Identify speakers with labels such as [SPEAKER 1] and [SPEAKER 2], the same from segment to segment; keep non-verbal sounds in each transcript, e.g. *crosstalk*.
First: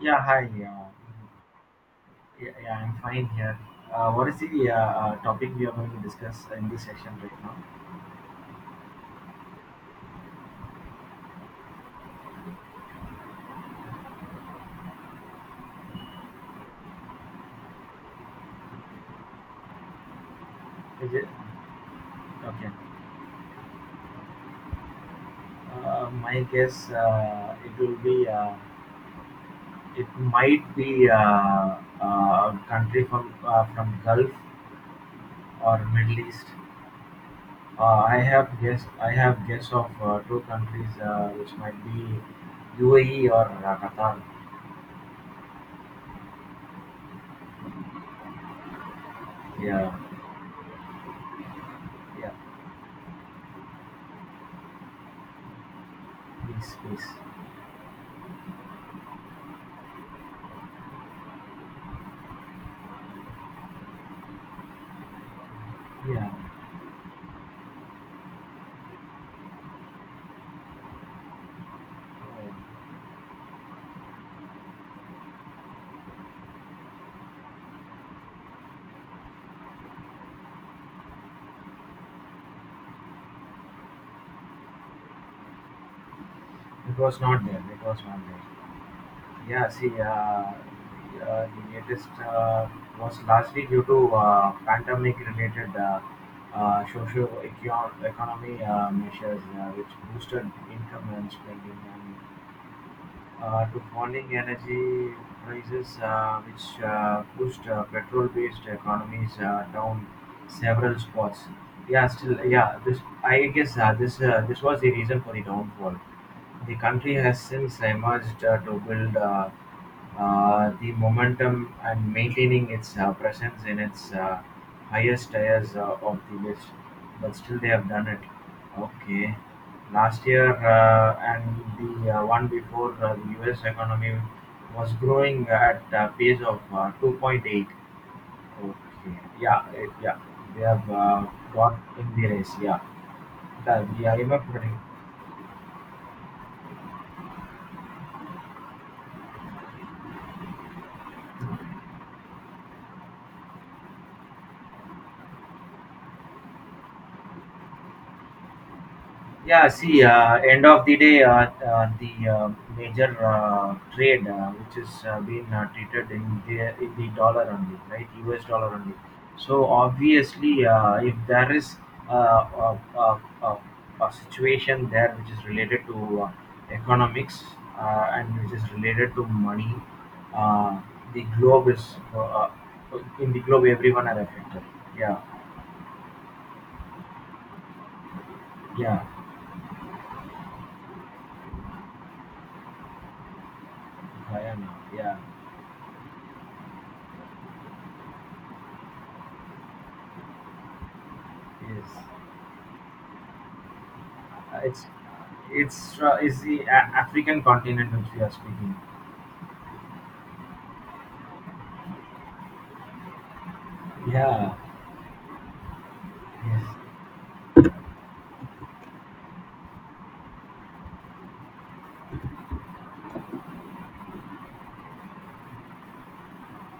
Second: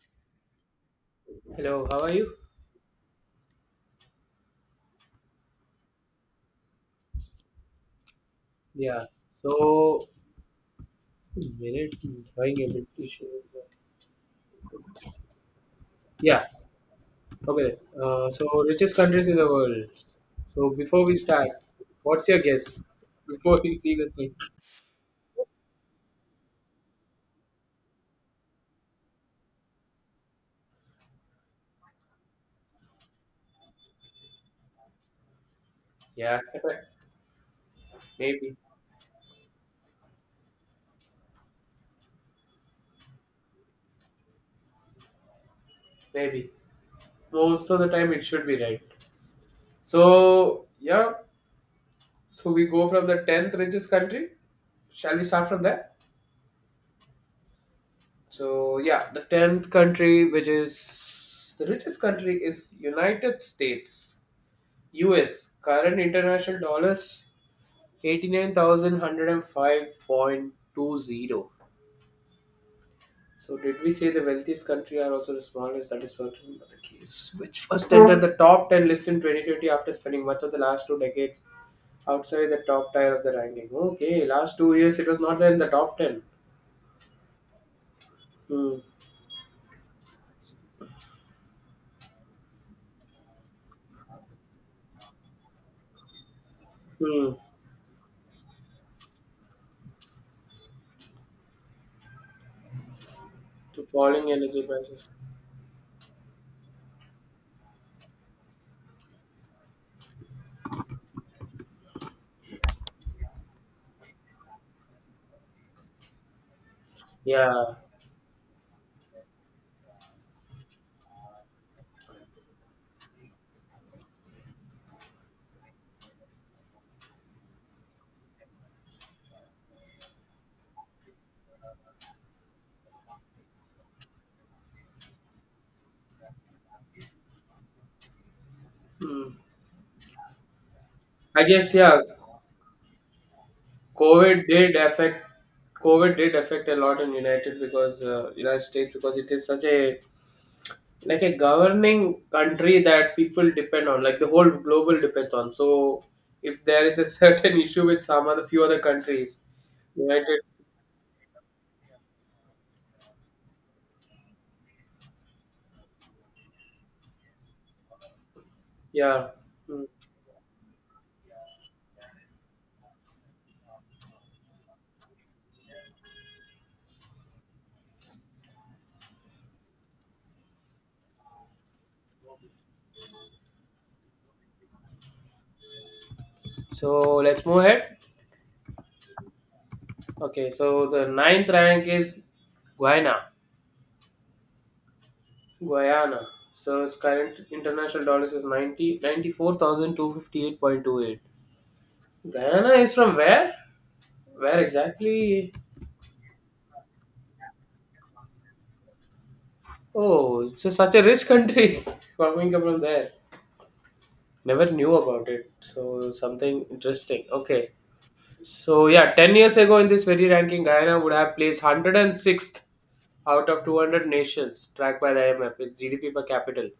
[SPEAKER 1] Yeah, hi.
[SPEAKER 2] Hello, how are you?
[SPEAKER 1] Yeah, yeah, I'm fine here. What is the topic we are going to discuss in this session right now?
[SPEAKER 2] Yeah, so minute drawing able to show. Yeah, okay. So richest countries in the world. So before
[SPEAKER 1] Is
[SPEAKER 2] we
[SPEAKER 1] it
[SPEAKER 2] start, what's your
[SPEAKER 1] okay?
[SPEAKER 2] guess? Before we see the thing.
[SPEAKER 1] My guess, it will be, it might be, a country from Gulf or Middle
[SPEAKER 2] Yeah,
[SPEAKER 1] East.
[SPEAKER 2] *laughs*
[SPEAKER 1] I
[SPEAKER 2] maybe,
[SPEAKER 1] have guess of two countries, which might be UAE or Qatar.
[SPEAKER 2] maybe. Most of the time it should be right.
[SPEAKER 1] Yeah,
[SPEAKER 2] So yeah,
[SPEAKER 1] yeah.
[SPEAKER 2] so we go from the tenth richest country. Shall we start from there?
[SPEAKER 1] Please, please.
[SPEAKER 2] So yeah, the tenth country, which is the richest country, is United States. US current
[SPEAKER 1] Yeah,
[SPEAKER 2] international dollars 89,105.20.
[SPEAKER 1] Uh,
[SPEAKER 2] So, did we say the wealthiest country are also the smallest? That is certainly not the case. Which first entered the top 10 list in 2020 after spending much of the last two decades outside the top tier of the ranking. Okay, last 2 years it was not there in the top 10.
[SPEAKER 1] it was not there. It was not there.
[SPEAKER 2] Hmm.
[SPEAKER 1] Yeah, see, the latest was largely due to pandemic-related,
[SPEAKER 2] Hmm.
[SPEAKER 1] socio-economy measures, which boosted income and spending, and to
[SPEAKER 2] To falling
[SPEAKER 1] falling
[SPEAKER 2] energy prices.
[SPEAKER 1] energy prices, which pushed, petrol-based economies down several spots. Yeah, still, yeah. This, I guess, this was the reason for the downfall. The country has
[SPEAKER 2] Yeah.
[SPEAKER 1] since emerged to build the momentum and maintaining its presence in its highest tiers of the list. But still, they have done it. Okay, last year and the one before, the U.S. economy was growing at a pace of 2.8. Okay,
[SPEAKER 2] Hmm.
[SPEAKER 1] yeah, yeah, they have
[SPEAKER 2] I guess,
[SPEAKER 1] got
[SPEAKER 2] yeah,
[SPEAKER 1] in the race. Yeah, the IMF.
[SPEAKER 2] COVID did affect COVID did affect a lot in United States because it is such a like a governing country that people depend on like the whole global depends on. So if there is a *laughs* certain issue with some other few other countries,
[SPEAKER 1] Yeah, see,
[SPEAKER 2] United
[SPEAKER 1] end of the day, the major trade which is being treated in the dollar only, right? US dollar only.
[SPEAKER 2] yeah.
[SPEAKER 1] So
[SPEAKER 2] Mm.
[SPEAKER 1] obviously, if there is uh, a, a, a, a situation there which is related to economics and which is related to money, uh, the globe is, in the globe everyone are affected. Yeah,
[SPEAKER 2] So let's move ahead.
[SPEAKER 1] yeah,
[SPEAKER 2] Okay, so the ninth rank is Guyana.
[SPEAKER 1] I am. Yeah,
[SPEAKER 2] Guyana. So its current international dollars is 94,258.28.
[SPEAKER 1] yes.
[SPEAKER 2] Guyana is from where? Where
[SPEAKER 1] It's,
[SPEAKER 2] exactly?
[SPEAKER 1] is the African continent which we are speaking.
[SPEAKER 2] Oh, it's such a rich country. *laughs* Coming from there,
[SPEAKER 1] Yeah.
[SPEAKER 2] never knew about it. So something
[SPEAKER 1] Yes.
[SPEAKER 2] interesting. Okay. So yeah, 10 years ago in this very ranking, Guyana would have placed 106th out of 200 nations tracked by the IMF, its GDP per capita.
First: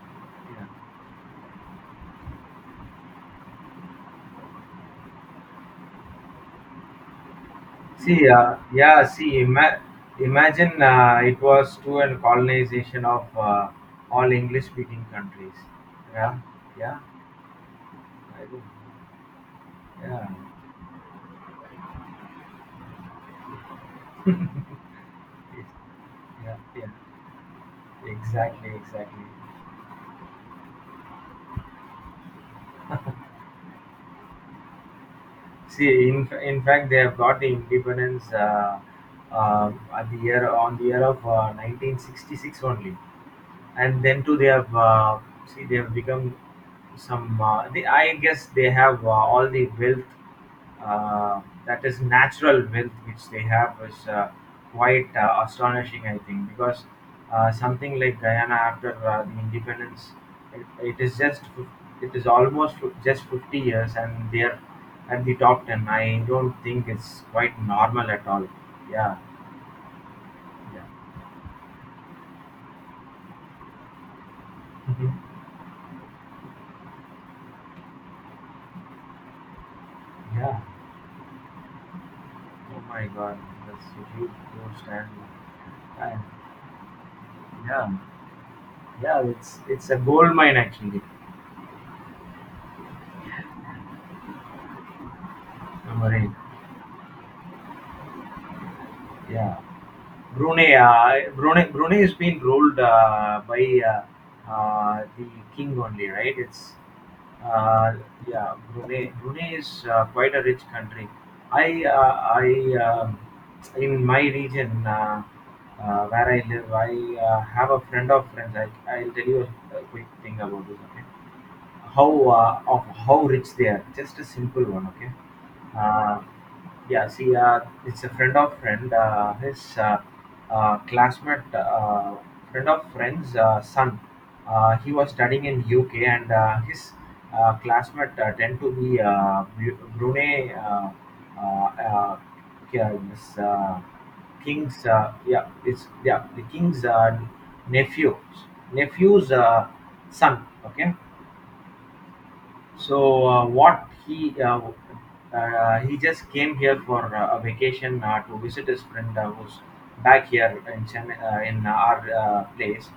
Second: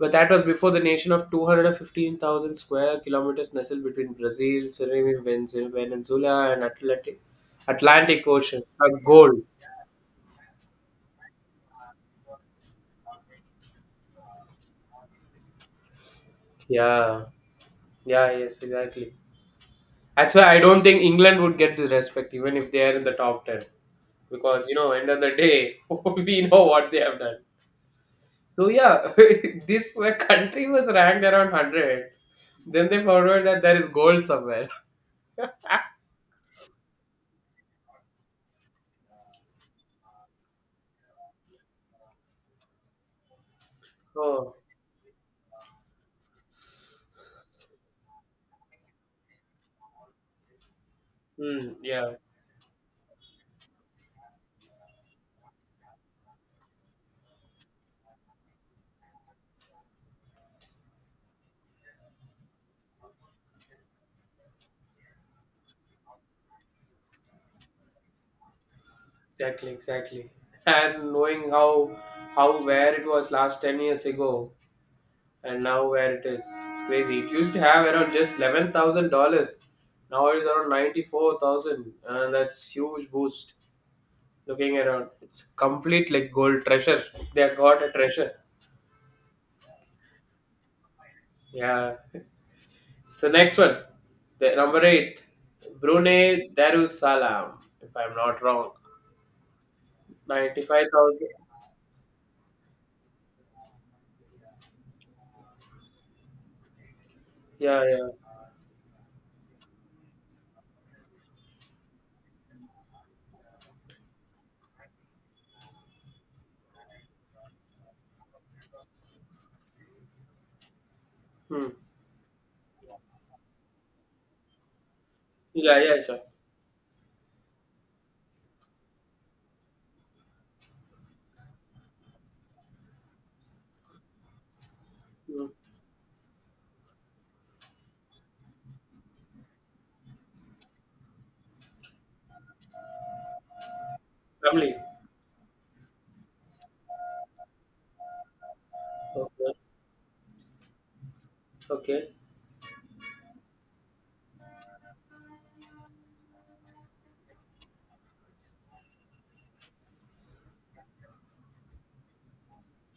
[SPEAKER 2] But that was
[SPEAKER 1] Yeah.
[SPEAKER 2] before the nation of 215,000 square kilometers nestled between Brazil, Suriname, Venezuela, and Atlantic
[SPEAKER 1] See.
[SPEAKER 2] Ocean A
[SPEAKER 1] Yeah. See.
[SPEAKER 2] gold.
[SPEAKER 1] Imagine it was to a colonization of all English-speaking countries. Yeah. Yeah.
[SPEAKER 2] Yeah, yeah,
[SPEAKER 1] I
[SPEAKER 2] yes,
[SPEAKER 1] do.
[SPEAKER 2] exactly.
[SPEAKER 1] Yeah.
[SPEAKER 2] That's why I don't think England would get the respect even if they are in the top 10. Because, end of the
[SPEAKER 1] It's,
[SPEAKER 2] day, *laughs* we
[SPEAKER 1] yeah.
[SPEAKER 2] know
[SPEAKER 1] Yeah.
[SPEAKER 2] what they have done. So,
[SPEAKER 1] Exactly.
[SPEAKER 2] yeah,
[SPEAKER 1] Exactly.
[SPEAKER 2] *laughs* this where country was ranked around 100. Then they found out that there is gold somewhere. *laughs*
[SPEAKER 1] See. In fact, they have got the independence, at the year of 1966 only. And then too they
[SPEAKER 2] Oh,
[SPEAKER 1] have, see, they have become some, they, I guess they have all the wealth, uh,
[SPEAKER 2] hmm,
[SPEAKER 1] that is
[SPEAKER 2] yeah,
[SPEAKER 1] natural wealth which they have is quite astonishing, I think, because something like Guyana, after the independence, it is just fif- it is almost fif- just 50 years and they are at the top 10. I don't think it's quite normal at all. Yeah,
[SPEAKER 2] exactly, exactly.
[SPEAKER 1] yeah.
[SPEAKER 2] And knowing how where it was last 10 years ago,
[SPEAKER 1] Mhm.
[SPEAKER 2] and now where it is, it's crazy. It used to have around just $11,000. Now it is
[SPEAKER 1] Yeah.
[SPEAKER 2] around 94,000, and that's
[SPEAKER 1] Oh my
[SPEAKER 2] huge
[SPEAKER 1] God,
[SPEAKER 2] boost.
[SPEAKER 1] that's a huge
[SPEAKER 2] Looking
[SPEAKER 1] post,
[SPEAKER 2] around,
[SPEAKER 1] and
[SPEAKER 2] it's complete
[SPEAKER 1] and
[SPEAKER 2] like gold treasure. They have got
[SPEAKER 1] yeah,
[SPEAKER 2] a treasure,
[SPEAKER 1] yeah, it's a gold mine actually.
[SPEAKER 2] yeah. *laughs* So next one, the number eight,
[SPEAKER 1] Number eight,
[SPEAKER 2] Brunei Darussalam, if I'm not wrong,
[SPEAKER 1] yeah.
[SPEAKER 2] ninety five thousand
[SPEAKER 1] Brunei is being ruled by the king only, right? It's,
[SPEAKER 2] Yeah,
[SPEAKER 1] uh,
[SPEAKER 2] yeah.
[SPEAKER 1] yeah, Brunei. Brunei is quite a rich country. I uh, I um in my region, where I live, I have a friend of friends. I'll tell you a quick thing about this. Okay,
[SPEAKER 2] Hmm.
[SPEAKER 1] how how rich they are. Just a simple one, okay?
[SPEAKER 2] Yeah, yeah, sure.
[SPEAKER 1] Uh, yeah, see, it's a friend of friend. His, classmate, friend of friend's son. He was studying
[SPEAKER 2] Hmm.
[SPEAKER 1] in UK, and his classmate tend to be Brunei. Uh, uh, yeah, this,
[SPEAKER 2] Family.
[SPEAKER 1] king's, yeah, it's yeah, the king's nephew nephew's
[SPEAKER 2] Okay,
[SPEAKER 1] son. Okay,
[SPEAKER 2] okay.
[SPEAKER 1] so what he just came here for a vacation to visit his friend who's back here in Chennai, in our place.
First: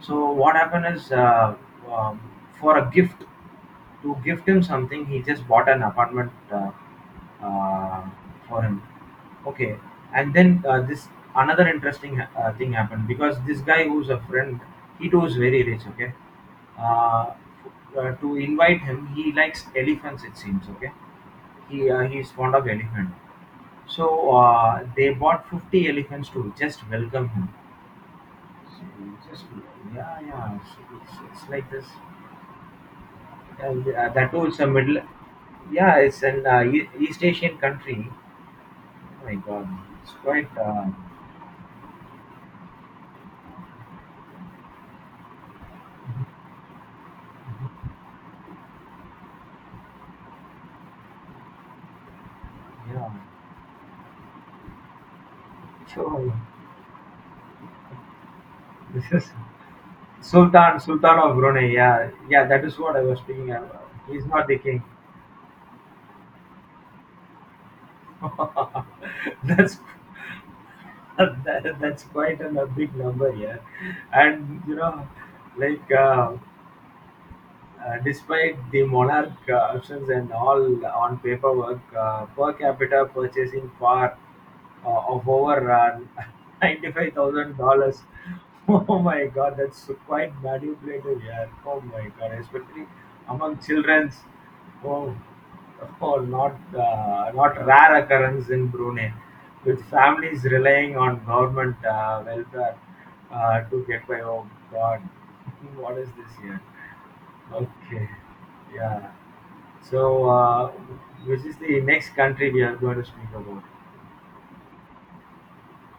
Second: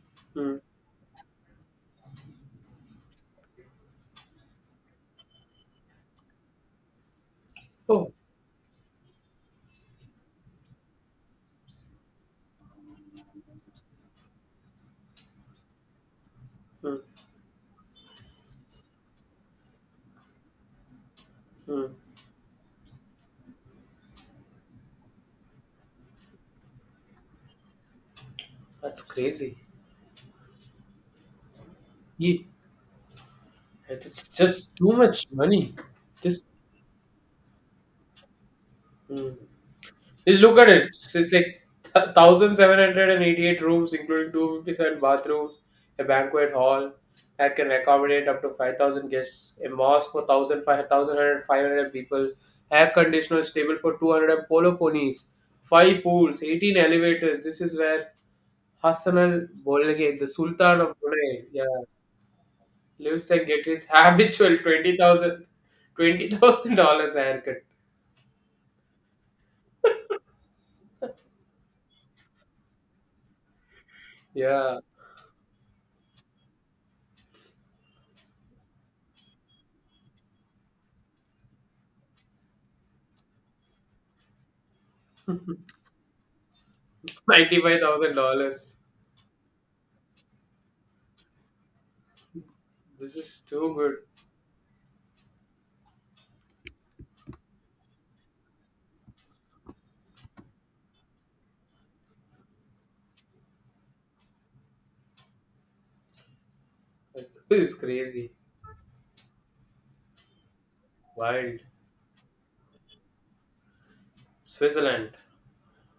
[SPEAKER 1] So what
[SPEAKER 2] Hmm.
[SPEAKER 1] happened is, um, for a gift to gift him something, he just bought an apartment uh,
[SPEAKER 2] Oh.
[SPEAKER 1] for him. Okay, and then this, another interesting thing happened, because this guy who's a friend, he too is very rich. Okay,
[SPEAKER 2] Hmm.
[SPEAKER 1] uh, to invite him. He likes elephants, it seems. Okay,
[SPEAKER 2] Hmm.
[SPEAKER 1] he's fond of elephant. So they bought 50 elephants to just welcome him. So
[SPEAKER 2] That's
[SPEAKER 1] you just,
[SPEAKER 2] crazy.
[SPEAKER 1] yeah, yeah, so it's like this.
[SPEAKER 2] Ye-
[SPEAKER 1] And
[SPEAKER 2] It's
[SPEAKER 1] that too, it's a
[SPEAKER 2] just too
[SPEAKER 1] middle.
[SPEAKER 2] much money.
[SPEAKER 1] Yeah, it's
[SPEAKER 2] Just,
[SPEAKER 1] an, East Asian country. Oh my
[SPEAKER 2] mm.
[SPEAKER 1] God, it's
[SPEAKER 2] just
[SPEAKER 1] quite,
[SPEAKER 2] look at it. It's just like 1788 rooms, including 257 bathrooms, a banquet hall that can accommodate up to 5000 guests, a mosque for 1,500 people, air
[SPEAKER 1] yeah.
[SPEAKER 2] conditioner stable for 200 polo ponies, five
[SPEAKER 1] So
[SPEAKER 2] pools, 18 elevators. This is where
[SPEAKER 1] this
[SPEAKER 2] Hassan
[SPEAKER 1] is
[SPEAKER 2] al Bolkiah, the
[SPEAKER 1] Sultan
[SPEAKER 2] Sultan of
[SPEAKER 1] Sultan of
[SPEAKER 2] Brunei,
[SPEAKER 1] Brunei.
[SPEAKER 2] yeah.
[SPEAKER 1] Yeah, yeah, that is what I was
[SPEAKER 2] Lives and
[SPEAKER 1] speaking.
[SPEAKER 2] get his
[SPEAKER 1] About. He's not
[SPEAKER 2] habitual
[SPEAKER 1] the king.
[SPEAKER 2] twenty thousand dollars haircut.
[SPEAKER 1] *laughs* That's, *laughs* that's quite an, a big number. Yeah, and,
[SPEAKER 2] Yeah,
[SPEAKER 1] like uh, despite the monarch absence and all on paperwork, per capita purchasing power of over, *laughs*
[SPEAKER 2] ninety five
[SPEAKER 1] $95,000.
[SPEAKER 2] thousand dollars.
[SPEAKER 1] Oh my God, that's quite manipulative here. Oh my God, especially
[SPEAKER 2] This is
[SPEAKER 1] among
[SPEAKER 2] too good.
[SPEAKER 1] children's. Oh, oh not rare occurrence in Brunei, with families relying on government welfare to get by. Oh God, *laughs* what is this here?
[SPEAKER 2] This is
[SPEAKER 1] Okay.
[SPEAKER 2] crazy,
[SPEAKER 1] Yeah. So, which is
[SPEAKER 2] wild.
[SPEAKER 1] the next country we are going to speak about?
[SPEAKER 2] Switzerland.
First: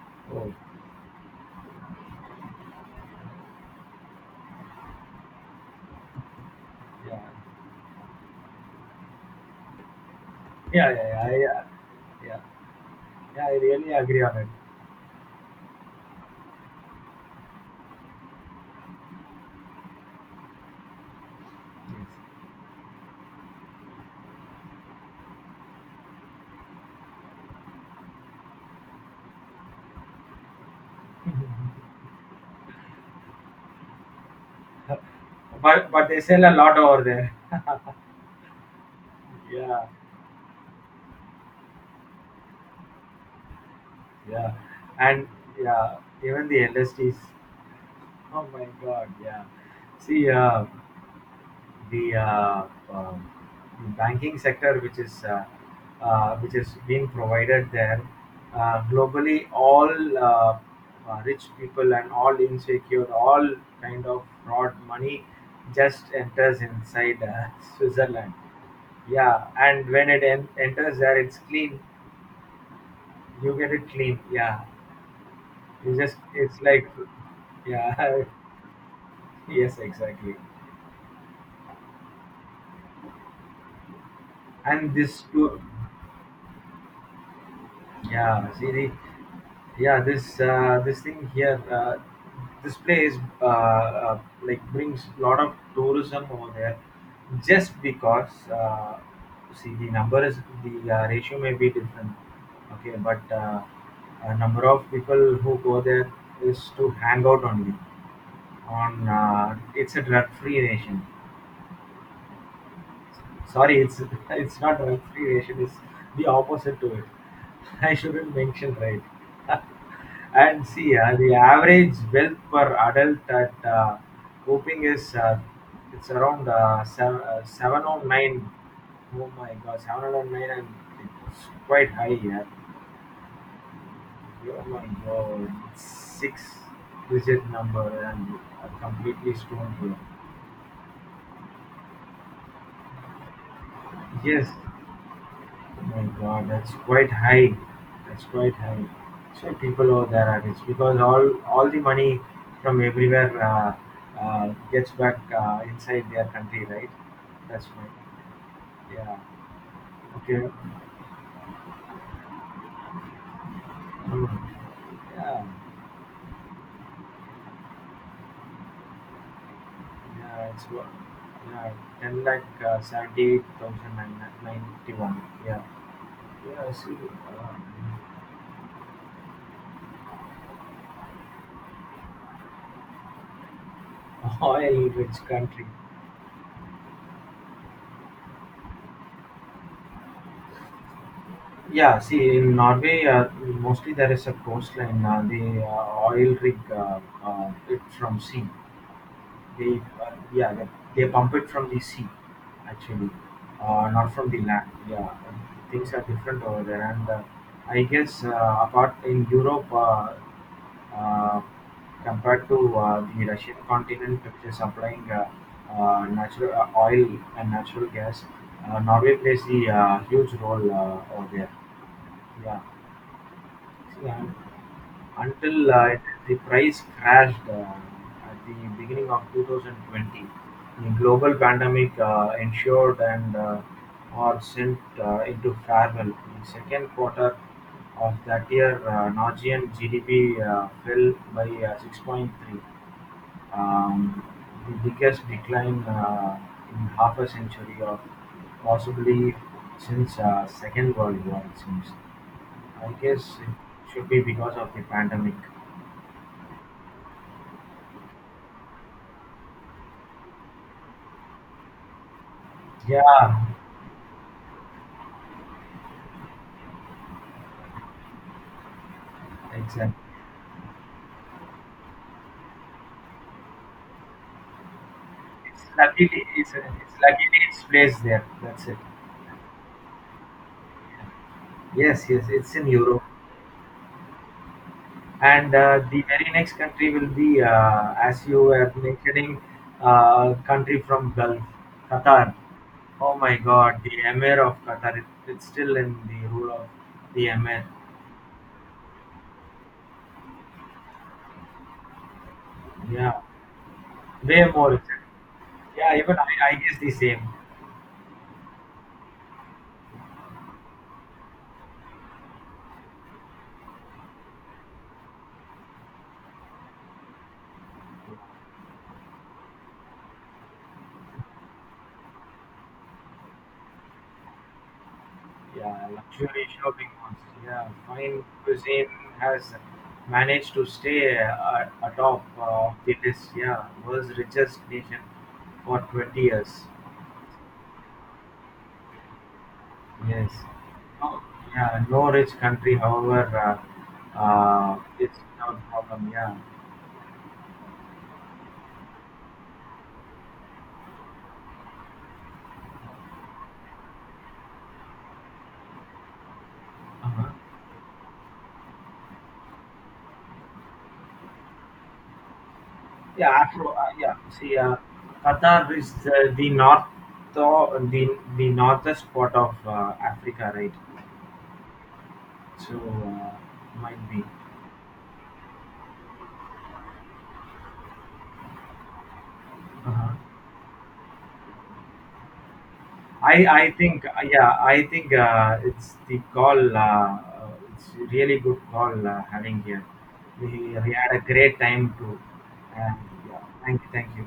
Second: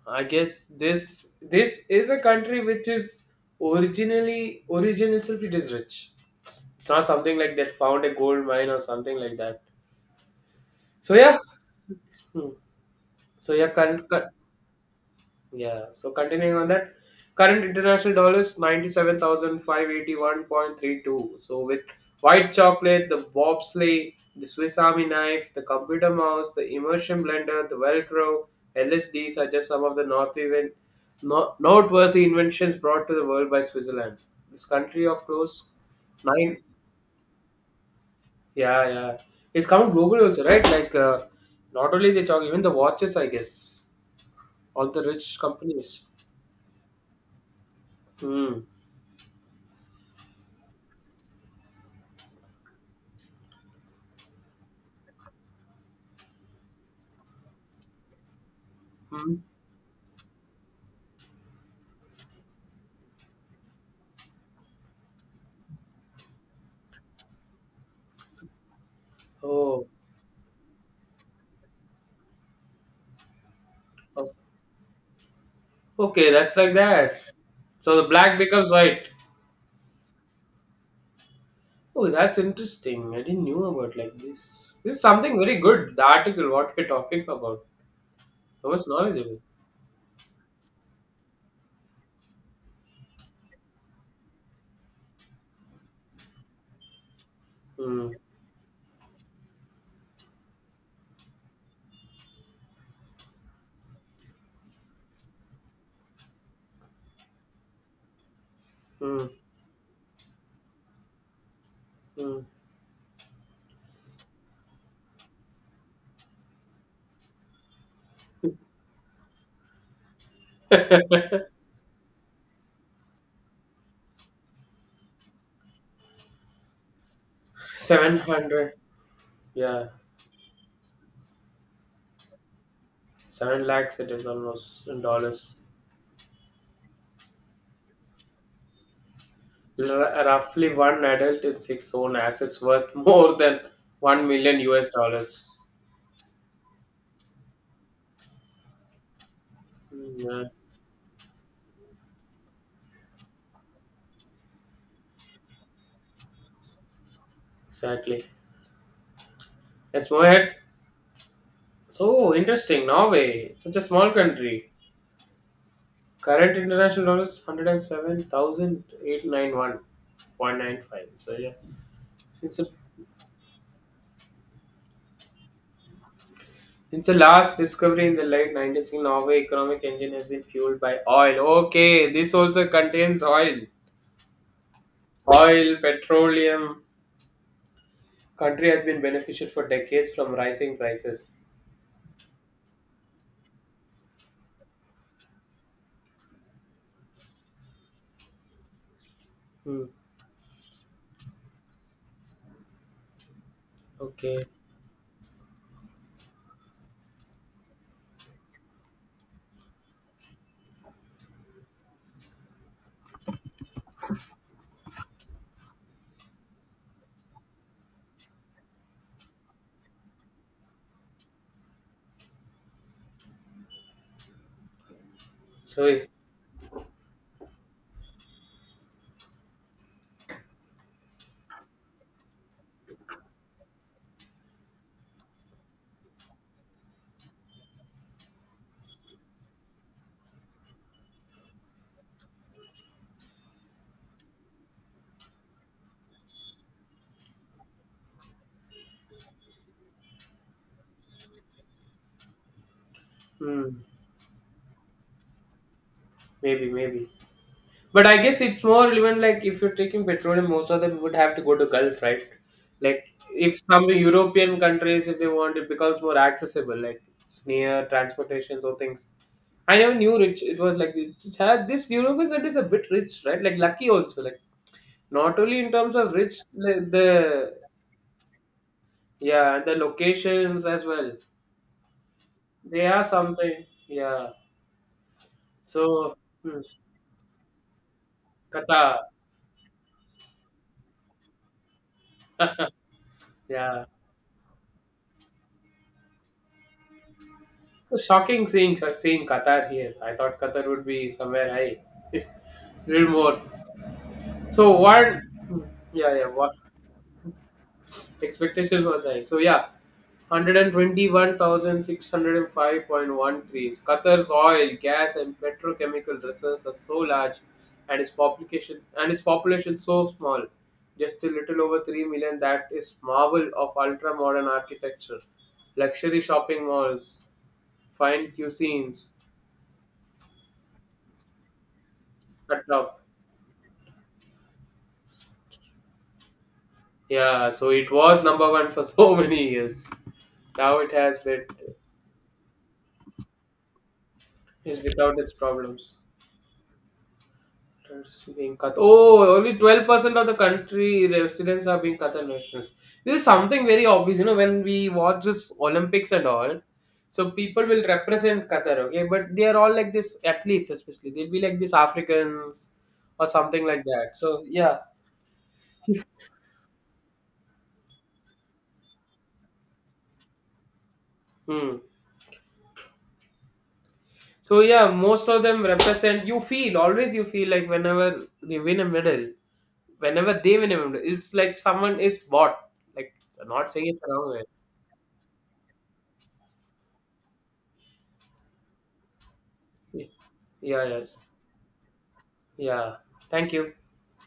[SPEAKER 2] I
[SPEAKER 1] Oh,
[SPEAKER 2] guess this is a country which is origin itself it is rich. It's not
[SPEAKER 1] yeah.
[SPEAKER 2] something like that found a gold mine or something like that.
[SPEAKER 1] Yeah, yeah,
[SPEAKER 2] So yeah.
[SPEAKER 1] yeah. Yeah, yeah.
[SPEAKER 2] Hmm.
[SPEAKER 1] Yeah, I
[SPEAKER 2] So yeah,
[SPEAKER 1] really agree on it.
[SPEAKER 2] Yeah. So continuing on that, current international dollar is 97,581.32. So with
[SPEAKER 1] Yes.
[SPEAKER 2] white chocolate, the bobsleigh, the Swiss Army knife, the computer mouse, the immersion blender, the Velcro, LSDs are just some of the north even noteworthy inventions brought to the world by Switzerland. This country of close
[SPEAKER 1] But they sell a
[SPEAKER 2] nine,
[SPEAKER 1] lot over there. *laughs*
[SPEAKER 2] yeah, yeah, it's
[SPEAKER 1] Yeah,
[SPEAKER 2] coming global also, right? Like not only the chocolate, even the watches, I guess,
[SPEAKER 1] yeah.
[SPEAKER 2] all the
[SPEAKER 1] And
[SPEAKER 2] rich
[SPEAKER 1] yeah,
[SPEAKER 2] companies.
[SPEAKER 1] even the LSTs. Oh
[SPEAKER 2] Hmm.
[SPEAKER 1] my God, yeah. See, the um, banking sector which is, which is being provided there,
[SPEAKER 2] Hmm.
[SPEAKER 1] globally, all rich people and all insecure, all kind of fraud money just enters inside, *laughs* Switzerland. Yeah,
[SPEAKER 2] Oh,
[SPEAKER 1] and when enters there, it's clean. You get it clean.
[SPEAKER 2] o-
[SPEAKER 1] Yeah, you just,
[SPEAKER 2] okay, that's
[SPEAKER 1] it's
[SPEAKER 2] like
[SPEAKER 1] like,
[SPEAKER 2] that. So the
[SPEAKER 1] yeah.
[SPEAKER 2] black becomes white.
[SPEAKER 1] *laughs* Yes, exactly.
[SPEAKER 2] Oh, that's interesting. I didn't knew about like this.
[SPEAKER 1] And
[SPEAKER 2] This is
[SPEAKER 1] this
[SPEAKER 2] something very
[SPEAKER 1] too.
[SPEAKER 2] good. The article, what we're talking about,
[SPEAKER 1] Yeah,
[SPEAKER 2] so
[SPEAKER 1] see
[SPEAKER 2] much
[SPEAKER 1] the
[SPEAKER 2] knowledgeable.
[SPEAKER 1] yeah, this thing here, this place, like, brings a lot of tourism over there, just
[SPEAKER 2] Hmm.
[SPEAKER 1] because, see, the number is, the ratio may be different. Okay, but a number of people who go there is to hang out only on,
[SPEAKER 2] Hmm.
[SPEAKER 1] it's a drug free nation.
[SPEAKER 2] Hmm.
[SPEAKER 1] Sorry, it's *laughs* it's not recreation. It's the opposite to it. *laughs* I shouldn't mention, right. *laughs* And see, the
[SPEAKER 2] *laughs*
[SPEAKER 1] average wealth per adult at, Coping is, it's around, seven oh
[SPEAKER 2] Seven
[SPEAKER 1] nine.
[SPEAKER 2] hundred.
[SPEAKER 1] Oh my God,
[SPEAKER 2] Yeah,
[SPEAKER 1] 709, and it's quite high. Yeah.
[SPEAKER 2] seven lakhs. It is
[SPEAKER 1] Oh my
[SPEAKER 2] almost in
[SPEAKER 1] God,
[SPEAKER 2] dollars.
[SPEAKER 1] it's six digit number and completely stoned. Here.
[SPEAKER 2] Roughly one adult in six own assets worth *laughs* more than one
[SPEAKER 1] Yes,
[SPEAKER 2] million US dollars.
[SPEAKER 1] my God, that's quite high. That's quite high. So people over
[SPEAKER 2] Hmm,
[SPEAKER 1] there are
[SPEAKER 2] yeah,
[SPEAKER 1] rich because all the money from everywhere gets back inside their country, right? That's why.
[SPEAKER 2] exactly.
[SPEAKER 1] Yeah.
[SPEAKER 2] Let's move
[SPEAKER 1] Okay.
[SPEAKER 2] ahead. So interesting. Norway, such a small
[SPEAKER 1] Hmm.
[SPEAKER 2] country.
[SPEAKER 1] Yeah.
[SPEAKER 2] Current international dollars one hundred and seven thousand eight nine one
[SPEAKER 1] Yeah.
[SPEAKER 2] point nine five. So yeah,
[SPEAKER 1] Yeah. 10 lakh,
[SPEAKER 2] since the,
[SPEAKER 1] seventy-eight thousand nine ninety-one. Yeah. Yeah. See,
[SPEAKER 2] since the
[SPEAKER 1] uh,
[SPEAKER 2] last discovery in the late nineties, Norway economic engine has been fueled by oil. Okay, this also contains oil.
[SPEAKER 1] *laughs* oil-rich country.
[SPEAKER 2] Oil, petroleum. Country has been benefited for decades from rising prices.
[SPEAKER 1] Yeah, see, in Norway, mostly there is a coastline. The oil rig, it from sea. They,
[SPEAKER 2] Hmm.
[SPEAKER 1] they pump it from the sea, actually, not from the
[SPEAKER 2] Okay.
[SPEAKER 1] land. Yeah, things are different over there. And I guess, apart in Europe, uh, compared to the Russian continent, which is supplying natural oil and natural gas, Norway plays the huge role over there. Yeah. See, until, it,
[SPEAKER 2] So
[SPEAKER 1] the price crashed at the beginning of 2020, the global pandemic ensured and or sent into farewell. The second quarter of that year, Norwegian GDP fell by 6.3, um, the biggest decline in half a century, or possibly since Second World War, it seems. I guess
[SPEAKER 2] hmm.
[SPEAKER 1] it should be because of the pandemic.
[SPEAKER 2] maybe. But I guess it's more relevant like if you're taking petroleum, most of them would have to go to Gulf, right? Like
[SPEAKER 1] Yeah,
[SPEAKER 2] if some European countries, if they want, it becomes more accessible. Like it's near transportations or things. I never
[SPEAKER 1] exactly.
[SPEAKER 2] knew rich. It was like this. This European country is a bit rich, right? Like lucky also. Like not only in terms of rich,
[SPEAKER 1] It's
[SPEAKER 2] the,
[SPEAKER 1] luckily
[SPEAKER 2] the
[SPEAKER 1] it's placed there. That's it.
[SPEAKER 2] yeah, the locations as well.
[SPEAKER 1] Yes, yes, it's in
[SPEAKER 2] They are
[SPEAKER 1] Europe,
[SPEAKER 2] something. Yeah.
[SPEAKER 1] and the
[SPEAKER 2] So
[SPEAKER 1] very next
[SPEAKER 2] hmm,
[SPEAKER 1] country will be, as you were
[SPEAKER 2] Qatar.
[SPEAKER 1] mentioning, country from Gulf, Qatar.
[SPEAKER 2] *laughs*
[SPEAKER 1] Oh my God,
[SPEAKER 2] Yeah.
[SPEAKER 1] the Emir of Qatar. It's still in the rule of the Emir.
[SPEAKER 2] It's shocking seeing Qatar here. I thought Qatar would be somewhere high, *laughs* little
[SPEAKER 1] Yeah,
[SPEAKER 2] more.
[SPEAKER 1] way
[SPEAKER 2] So
[SPEAKER 1] more.
[SPEAKER 2] what?
[SPEAKER 1] Yeah,
[SPEAKER 2] Yeah,
[SPEAKER 1] even
[SPEAKER 2] yeah. What
[SPEAKER 1] I guess the same.
[SPEAKER 2] expectation was high? So yeah, 121,605.13. Qatar's oil, gas, and petrochemical reserves are so large, and its population so small, just a little over 3 million. That is marvel of ultra-modern architecture,
[SPEAKER 1] Yeah,
[SPEAKER 2] luxury
[SPEAKER 1] luxury
[SPEAKER 2] shopping
[SPEAKER 1] shopping malls.
[SPEAKER 2] malls,
[SPEAKER 1] Yeah, fine
[SPEAKER 2] fine
[SPEAKER 1] cuisine
[SPEAKER 2] cuisines,
[SPEAKER 1] has managed to stay atop of the
[SPEAKER 2] etc.
[SPEAKER 1] list. Yeah, world's richest nation for 20 years.
[SPEAKER 2] Yeah, so it was number one for so *laughs* many years.
[SPEAKER 1] Yes.
[SPEAKER 2] Now it has
[SPEAKER 1] No,
[SPEAKER 2] been
[SPEAKER 1] yeah, no rich country, however,
[SPEAKER 2] is without
[SPEAKER 1] it's
[SPEAKER 2] its
[SPEAKER 1] not a
[SPEAKER 2] problems.
[SPEAKER 1] problem. Yeah.
[SPEAKER 2] It's Being Qatar. Oh, only 12% of the country residents are being Qatar nationals. This is something very obvious, when we watch this Olympics and all. So
[SPEAKER 1] Uh-huh.
[SPEAKER 2] people will represent Qatar, okay? But they are all like this athletes, especially. They'll be like this Africans or
[SPEAKER 1] Yeah,
[SPEAKER 2] something
[SPEAKER 1] after,
[SPEAKER 2] like that.
[SPEAKER 1] yeah.
[SPEAKER 2] So,
[SPEAKER 1] See,
[SPEAKER 2] yeah.
[SPEAKER 1] Qatar is the, north, the, the northest part of Africa, right?
[SPEAKER 2] Hmm.
[SPEAKER 1] So might be.
[SPEAKER 2] So yeah, most of them represent. You feel always. You feel like whenever they win a medal,
[SPEAKER 1] Uh-huh.
[SPEAKER 2] it's like someone is bought. Like
[SPEAKER 1] I I
[SPEAKER 2] not saying
[SPEAKER 1] think
[SPEAKER 2] it's wrong
[SPEAKER 1] yeah I think uh, it's the call, it's really good call having here.
[SPEAKER 2] way.
[SPEAKER 1] We,
[SPEAKER 2] Yeah.
[SPEAKER 1] we had
[SPEAKER 2] Yes.
[SPEAKER 1] a great time too.
[SPEAKER 2] Yeah.
[SPEAKER 1] And yeah,
[SPEAKER 2] Thank you.
[SPEAKER 1] thank you, thank you.